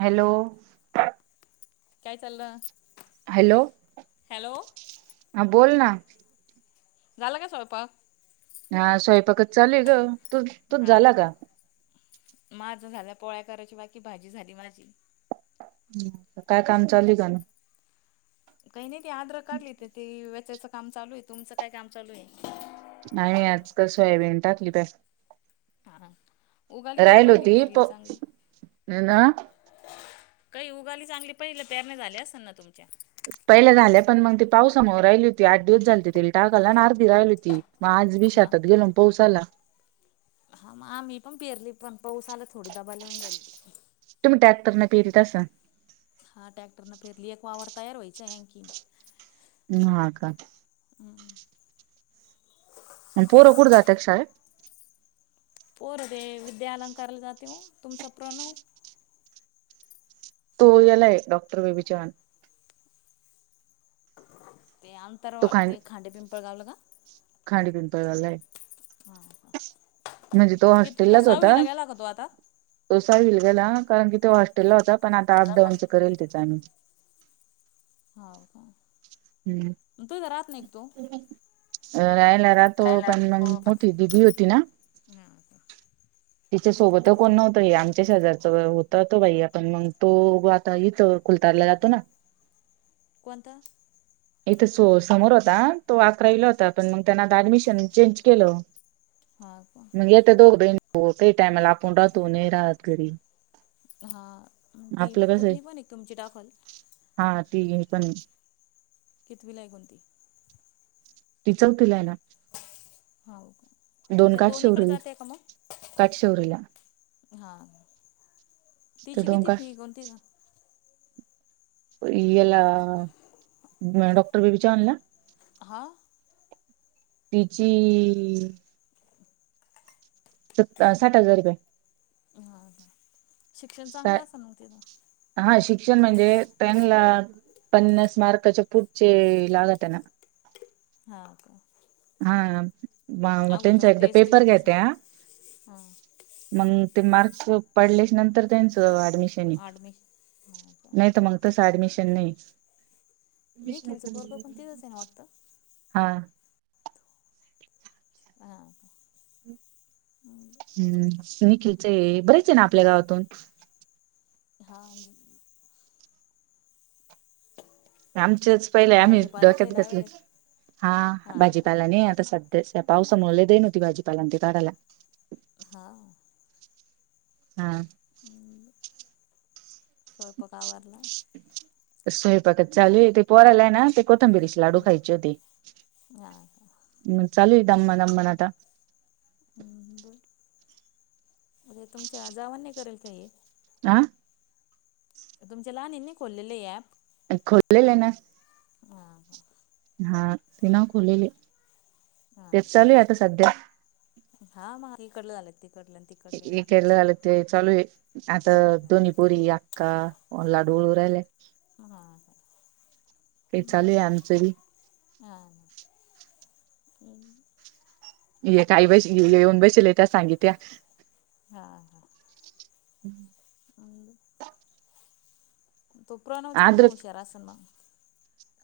Hello. काय चाललं? Hello. Hello हा बोल ना. झालं का स्वयपाक? हा. स्वयंपाकच चालूय ग. तुझ तुझा झाला का? माझ झाल्या पोळ्या करायची बाकी. भाजी झाली माझी. काय काम चालूए का ना? काही नाही ते आद्रक काढली ते वेचायचं काम चालू आहे. तुमचं काय काम चालू आहे? नाही. आजकाल सोयाबीन टाकली प- हा. उगाली का हो पहिली पेरले प चांगली? ना काही उगाली चांगली. पहिले पेरणी झाली असेल ना तुमची? पहिल्या झाल्या पण मग ते पावसामुळे राहिली होती. आठ दिवस झालेते तिले टाकायला आणि अर्धी राहिली होती. मग आज बी हा शेतात गेलो न पाऊस आला. हा मग आम्ही पण पेरली पण पाऊस आला थोडी दाबालेन झाले. पेरतासा. हा ट्रॅक्टर न पेरली. एक वावर तयार व्हायचाय आणखी. हम्. हा का? अन पोर कुठ जातात शाळेत? पोर ते विद्यालंकारला जाते हो. तुमचा प्रणव? तो यालाय डॉक्टर बेबी चव्हान. ते तो अंतरवा खां ते खांडे पिंपळ गावलं का? लंय. हा हा म्हणजे तो कितवीला हॉस्टेललाच होता. सहावीला गेला का तो आता? तो सहावीला गेला- कारण की ते हॉस्टेलला होता. पण आता अपडाऊनचं करेल त्याचं आम्ही. हाव का? हम्म. तुझा राहत नाही का तो? अ रायला राहतो. पण मग मोठी दिदी होती ना? हा का? तिच्या सोबत कोण नव्हतय येताना. पचास हजारचा होत तो बाई. आपण मग तो आता हिथं खुलतारला जातो ना? कोणता इथं सो समोर होता तो अकरा इला होता पण मग त्यांना आता ऍडमिशन चेंज केलं हा का? मग येत दोघ बहीणी तेही टायमाला आपण राहतो न राहात घरी हा ती आपलं कसं आहे पुत्नी पण एक तुमची टाखल हा ती हे पण कितीवीलाय कोणती टिचवतीला आहे [inaudible] हा दोन काठ.... शौरील काठ शौरला. हा तर तिची दोन किती काठ फी? कोणती ना? हिला डॉक्टर बीबी चानला [inaudible] हा तिची स साठ हजार रुपये. हा शिक्षण सा- चांगलं असा ना तिथ? हा शिक्षण म्हणजे त्यांना पन्नास मार्कांच्या पुढचे लागत आहे ना? हा का? ह अगोदर त्यांचा एकदा टेस्ट पेपर घेत घ्या असेल. त्या. हा. मग ते मार्क्स पडल्याच्या नंतर त्यांचं आडमी हा का? नाही तर मग तस ऍडमिशन नाही. निखिलचं विचारते पोरगं पण मग... तिथंच आहे ना वाटतं? हा हा का? हं निखिलच आहे. बरेच आहे ना, आपल्या गावातून हा आमच्याच पहिले आम्ही भाजीपाला काही डोक्यात घेतले. लावेल हा भाजीपाला नाहीत आता स पावसामुळे द [unintelligible] ई नव्हती. भाजीपालां ते काढायला हा हा स्वयंपाक आवरला? स्वयंपाक चालू आहे, ते पोराला आहेय ना ते कोथिंबिरीचे लाडू हा खायचे होते. का चालू दमादमान आता हं बर अरे तुमच्या जावां नाही करेल काही ये आ? तुमच्या लहानेनी खोललेले आहे ॲप? खोललेले आहे ना. हां हा ते ना खोललेले हां हां तेच चालू आहे. आता सध्या इकडल झालं ते हे केलं झालं ते चालू आहे, आता हां का दोन्ही पोरी, आक्का लाडू वळु राहिला हां का काही चालू आहे आमचं बी हा... ये काही बसल्या येऊन बसले त्या सांगित्या हा हा हं तो प्रणवना चांगला आद्र हुशारा आसन मग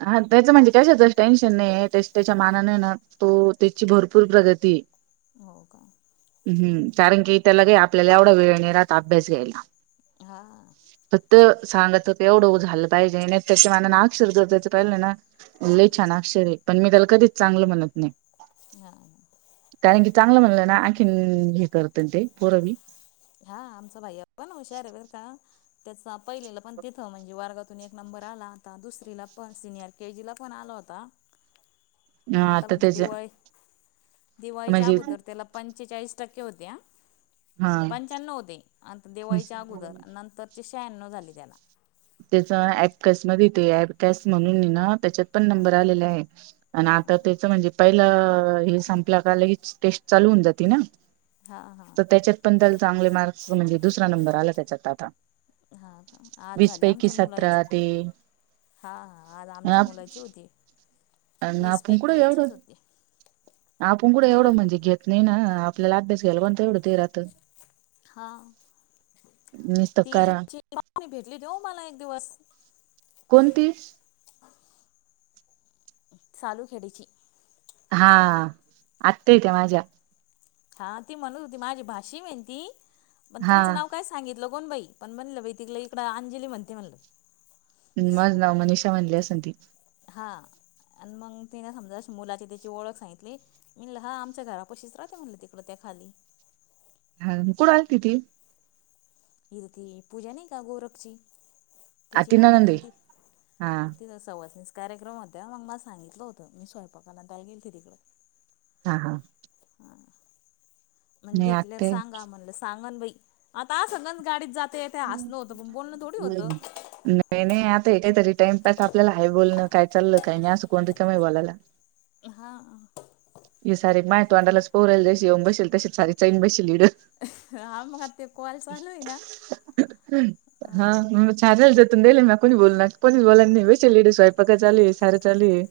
हा त्याच म्हणजे कशस टेन्शन नाही, त्या त्याच्या मानाने ना तो त्याची भरपूर प्रगती हो का? हं कारण की त्याला काही आपल्याला एवढा वेळ नाही राहत अभ्यास घ्यायला. हा तर सांगात एवढं उ झालं पाहिजे, त्याच्या मानांन अक्षर जर जायचं पाहिले ना लय छान अक्षर हे पण मी त्याला कधीच चांगलं म्हणत नाही. हां कारण की चांगलं म्हणलं ना, आणखीन ही करत्यात ते पोर बी हा आमचा भैया पण हुशार आहे बरं का त्याचा पहिलीला पण तिथं म्हणजे वर्गात एक नंबर आला होता. दुसरीला पण सिनियर के जी ला पण आला होत होता. आणि आता म्हणजे दिवाळी दिवाळीच्या म्हणजे अगोदर त्याला पंचेचाळीस टक्के होते हा. हा पंच्याण्णव होते दिवाळीच्या अगोदर नंतरचे शहाण्णव झाले ते आता. त्याचा ऍपकसमध्ये ते अँपकॅस म्हणून हे ना त्याच्यात पण नंबर आलेले आहे आणि हां आता त्याच म्हणजे पहिला हे संपलं का लगेच टेस्ट चालू होऊ जाती ना हां तर हां त्याच्यात पण चांगले मार्क्स म्हणजे दुसरा नंबर आला त्याच्यात आता. हा आज वीस झाली हा पैकी आ मुलाची सतरा ते हा आज आमच्या मुलाची होती. अन वीस आपूण कुड पैकीचीच एवढं. होती आपण कुठं एवढं आपल्याला म्हणजे घेत नाही ना आपल्याला अभ्यास घ्याला पण एवढं ते राहतं हा. निसत ती करा त्यांची पप्पी भेटली होती हो मला एक दिवस. कोणती? चालू खेडीची. हा आत्ता हे त्या माझ्या. हा ती म्हणत होती माझी भाची म्हेनती पण, हा तुमचं नाव काय सांगित तूला कोण बाई पण म्हणलं बा तिक इकड अंजली म्हणते म्हणलं. माझं नाव मनीषा म्हनली असन ती. हा आणि मग तिने समजा मुलाची तिची ओळख सांगितली म्हणलं हा आमच्या घरा पशीच राहते म्हणले तिकडे त्या खाली. हा कुड आलति ती? इथं ति पूजा नाही का गोरखची आ तिची ती नणंद आहे हे ना हा ती तिथं सवासनी कार्यक्रम होत्या मग मला सांगितलं होतं मी स्वयंपाकाला त्या गेलते तिकडं. हा हा म्हण नाही भेटल्यावर आत्या सांगा म्हणलं सांगन बाई. आता असंच गाडीत जात नाही नाही आता हेेत तरी टाइमपास आपल्याला आहे बोलण. काय चाललं काही नाही असं कोण रिकाम बोलायला, हा हे सार माहि [unintelligible] आ मग ते कॉल चालू हाय ना. हा म चालेल त्यातून नेले म कोणी बोलणार कोणीच बोलाय नाही बेश ले स्वयपाक चाली सारं चालू हे.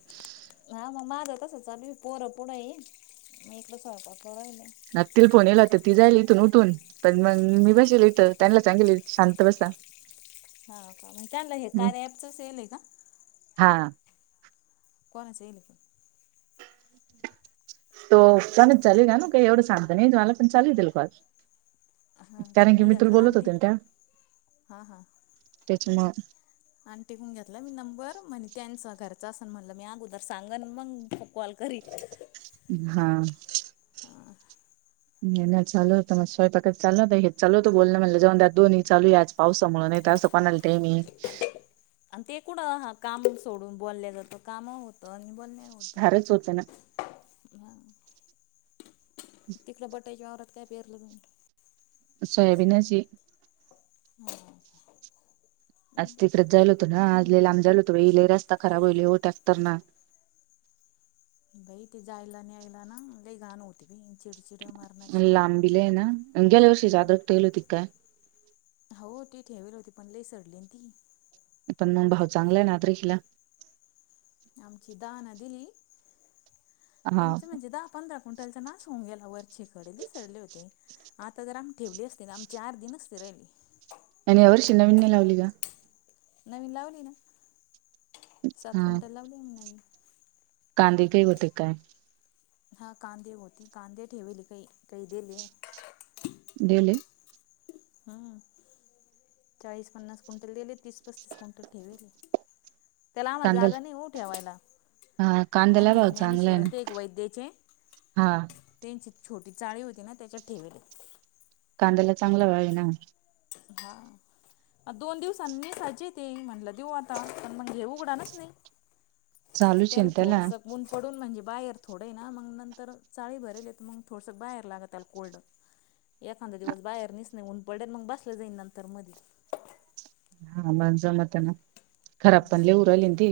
हा मग माझ तसचं चालू हे पोरं पुढे आहे मी इथं स्वयंपाक करायले. ह तिला फोन येला होत ती जाईल इथून उठून पण मग मी बसेल इथं त्यांना सांगेल शांत बसा. [unintelligible] हा. त्यांना हे कार्य ॲप् येईल का? हा कोनाचं हे? तो चालन चालन का ना काही एवढं सांगत नाही मला पण चालेल तिला पास हा का मी घेतला आंटी हा हा [unintelligible] आण तिकून घेतला मी नंबर म्हणजे त्यांच घरचा असेल म्हणलं मी अगोदर सांगन मग कॉल घरी हा.. नाही नाही ल तर मग सवयपाकत चाल हे लतो बोल म्हणलं जऊन द दोन् चालू आज पावसामुळेणून त्यावसा पणाल टय म. आणि ते कुठं हा काम सोडून बोलले जातं काम होत. जवन नाही होतो फारच होतं ना ह. तिकला बटायच्या आवरात काय पेरलं जाऊ? सोयाबीनची. हम. आज तिकडेत जायला होतो ना आजलेला आम्ही जायल होतोले रस्ता खराब होईल हो टॅक् तर ना. बाई ते जायला नाही यायला ना काही गाण होती बी. लांबिले आहे ना गेल्या वर्षी हम्म जाद्रक ठेल होती काय? हो तेी ठेवेल होती पण लई सडली ती. पण भाऊ चांगलाय नादरिकिला. आमची दहा ना दिली हा आमच म्हणजे दहा पंधरा. कोटलता नाच होऊ गेला वर चि खडली चडली होती. आता तर आमही ठेवली असती ना आमही चार दिनचते राहिली. आणि यावर्ष नवीनने लावली का. नवीन लावली ना सात क्विंटल लावली आमी नवीन, कांदी काही होते काय. हा कांदे होती कांदे ठेवली काही काही दिले. डडेले. हम्म चाळीस पन्नास क्विंटल दिले तीस पस्तीस क्विंटल ठेवेल. त्याला आमला कांद्याला जागा नाही होऊ ठेवायला. हा पण कांद्याला मी भाव येणे आणि चांगला आहे ना शरणचे एक वैद्याचे. हा त्यांची छोटी चाळी होती ना त्याच्यात ठेलेली. कांद्याला चांगला व्हावे ना हा आ दोन दिवसांनीी साजेेत म्हणलं देऊ आता पण मग हे उघडाानच नाही. आणि चालूच आहे त्याला ना थोडस गन पडून म्हणजे बाहेर. थोड ना मग नंतर चाळी भरल मग थोडस बार लागत कोल्ड. एखादा दिवस बाहेर निस नाही उऊन पड्या मग बसल्या जाईन नंतर मध. हा मण जमत ना खराब पणले उरली त.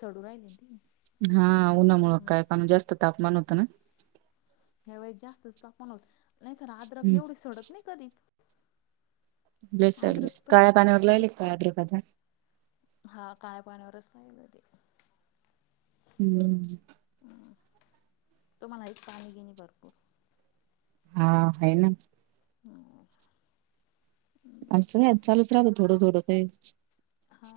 सोडू राहिले त. हा उन्हामुळ काय काण जास्त तापमान होतं ना. ह्यावेस जास्तच तापमान होत नाहीतर आद्रक हम्म, एवढी सडत नाही कधीच. सल अद्रक पण काळे्या किती पाणीवररलायल काय्रे पदा. हा काय पाण्यावरच नाही हो. हम्म. तुम्हाला एक पाणी घेणे भरपूर. हा आहे ना. ह. असं का चालूच राहत थोडं थोडं ते. हा.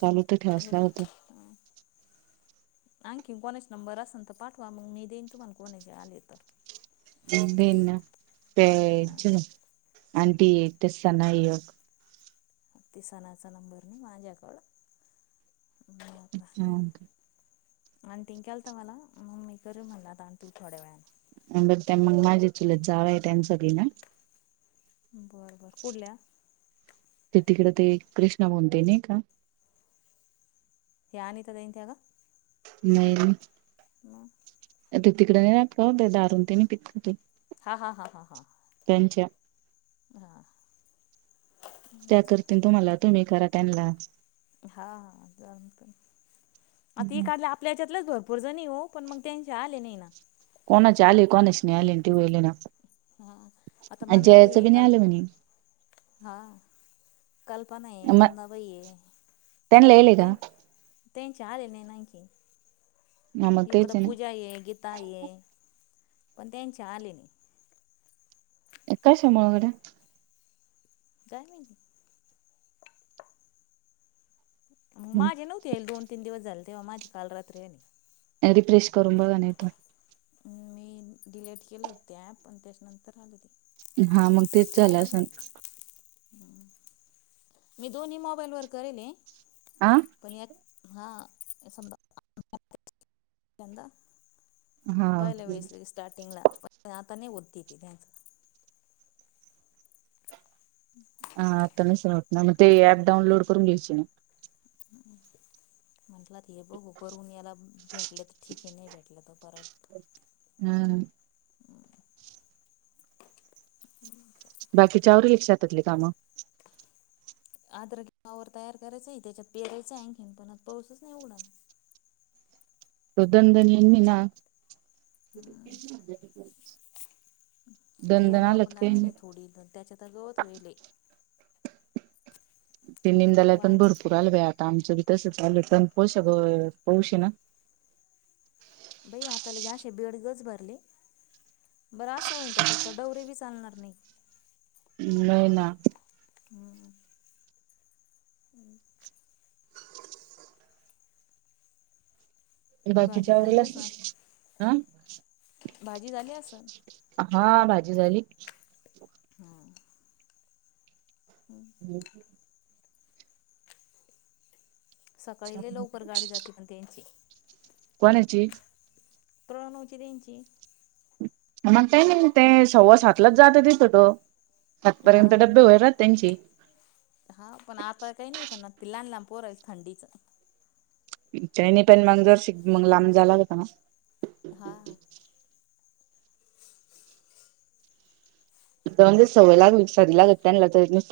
चालू तर ठसला होता. [inaudible] आणखीन कोणाचा नंबर असेल तर पाठवा मग मी देईन तुम्हाला कोणाचे आले तर. अन हां पच. आंटी तेसतानाग. ते सणाचा नंबर नाही माझ्याकड. हा का? आणि ती केल तर म्हाला मग मी कर म्हणला आणि तू थोड्या वेळ आणि बघ त्या मग माझी चुलत जावंय त्यां सगळी ना. बरं बरं कुठल्या ते तिकड ते कृष्णा म्हणते नाही का? यानतदायत्याग. नाहीर. [unintelligible] ते तिकडे नाही का दारून ते नाही का पीत हा हा हा हा हा अच्छा [unintelligible] त्या करतील तुम्हाला तुम्ही करा त्यांना हा जात आता काढलं आपल्या यांच्यात भरपूरच नाही हो पण मग त्यांचे आले नाही ना कोण आले कोणच नाही आले तेवले ना आप हा आता म्हणंद भ ये काल आलं म्हणे हा कल्पना आहे मग मंदबाई त्यांना येले आहे का त्यांचे आले नाही ना आणखी. ह मग इकडे तेच आहे ना पूजा ये, गीता ये, पण त्याचे आले. कशामुळे? जाय मि मग गड्या माझे नव्हते येल दोन तीन दिवस झाले तेव्हा माझी काल रात्री आली. रिप्रेश करून बघा ना एकदा. मी डिलेट केलं होते ते ॲप त्याच्या नंतर आले होती. हा मग तेच झालं असण मी दोन्ही मोबाईल वर करेलये. आ हा [unintelligible] धंदा पहिले हा वेळेस लई स्टारटिंगला पण आता नाही होती ती त्यांच ह आता नाही सल वाट ना मग ते ऍप डाउनलोड करून घ्यायची ना म्हटला तर हे बघू करून याला भेटले तर ठीके नाही भेटले त परत हम् बाकीचे आवरले का शेतातली काम आद्रवर तयार करायचा आहे त्याच्यात पेरायचं आणखीन पण आज पाऊसच नाही उघडाला [unintelligible] हम्म [unintelligible] ती हलो आपण आलात काही लावेली नाही थोडी त्याच्यात गवत व्हायेल ते निदायला पण वांगे भरपूर आलय बाई आता आमचं बी. तस चालू पण पोहशक पोहशी ना बाई आता लगे असे बेडगच भरले. बरा अस होईन त्याच्यात डवरे बी चालणार नाही नाही ना. हम् हम् बाकीच्या भाजी झाली वेळेला असन आ भाजी झाली असेल. हा भाजी झाली. हम्म हम् सकाळी लवकर गाडी जाते पण त्यांची कोणाची? प्रणव ची त्यांची मग काय नाही म ते सव्वा सातलाच जात तिथे त हा आतापर्यंत डबे होयल राहतात त्यांचे हा पण आता काही नाही पण ते लहान लहान पोर आहे थंडीच चैनी पॅन मग आता जर शिक मंग लांब जायला लागत ना हा म्हणजे सवय लागली सारी लागती त्यांना तरी नुस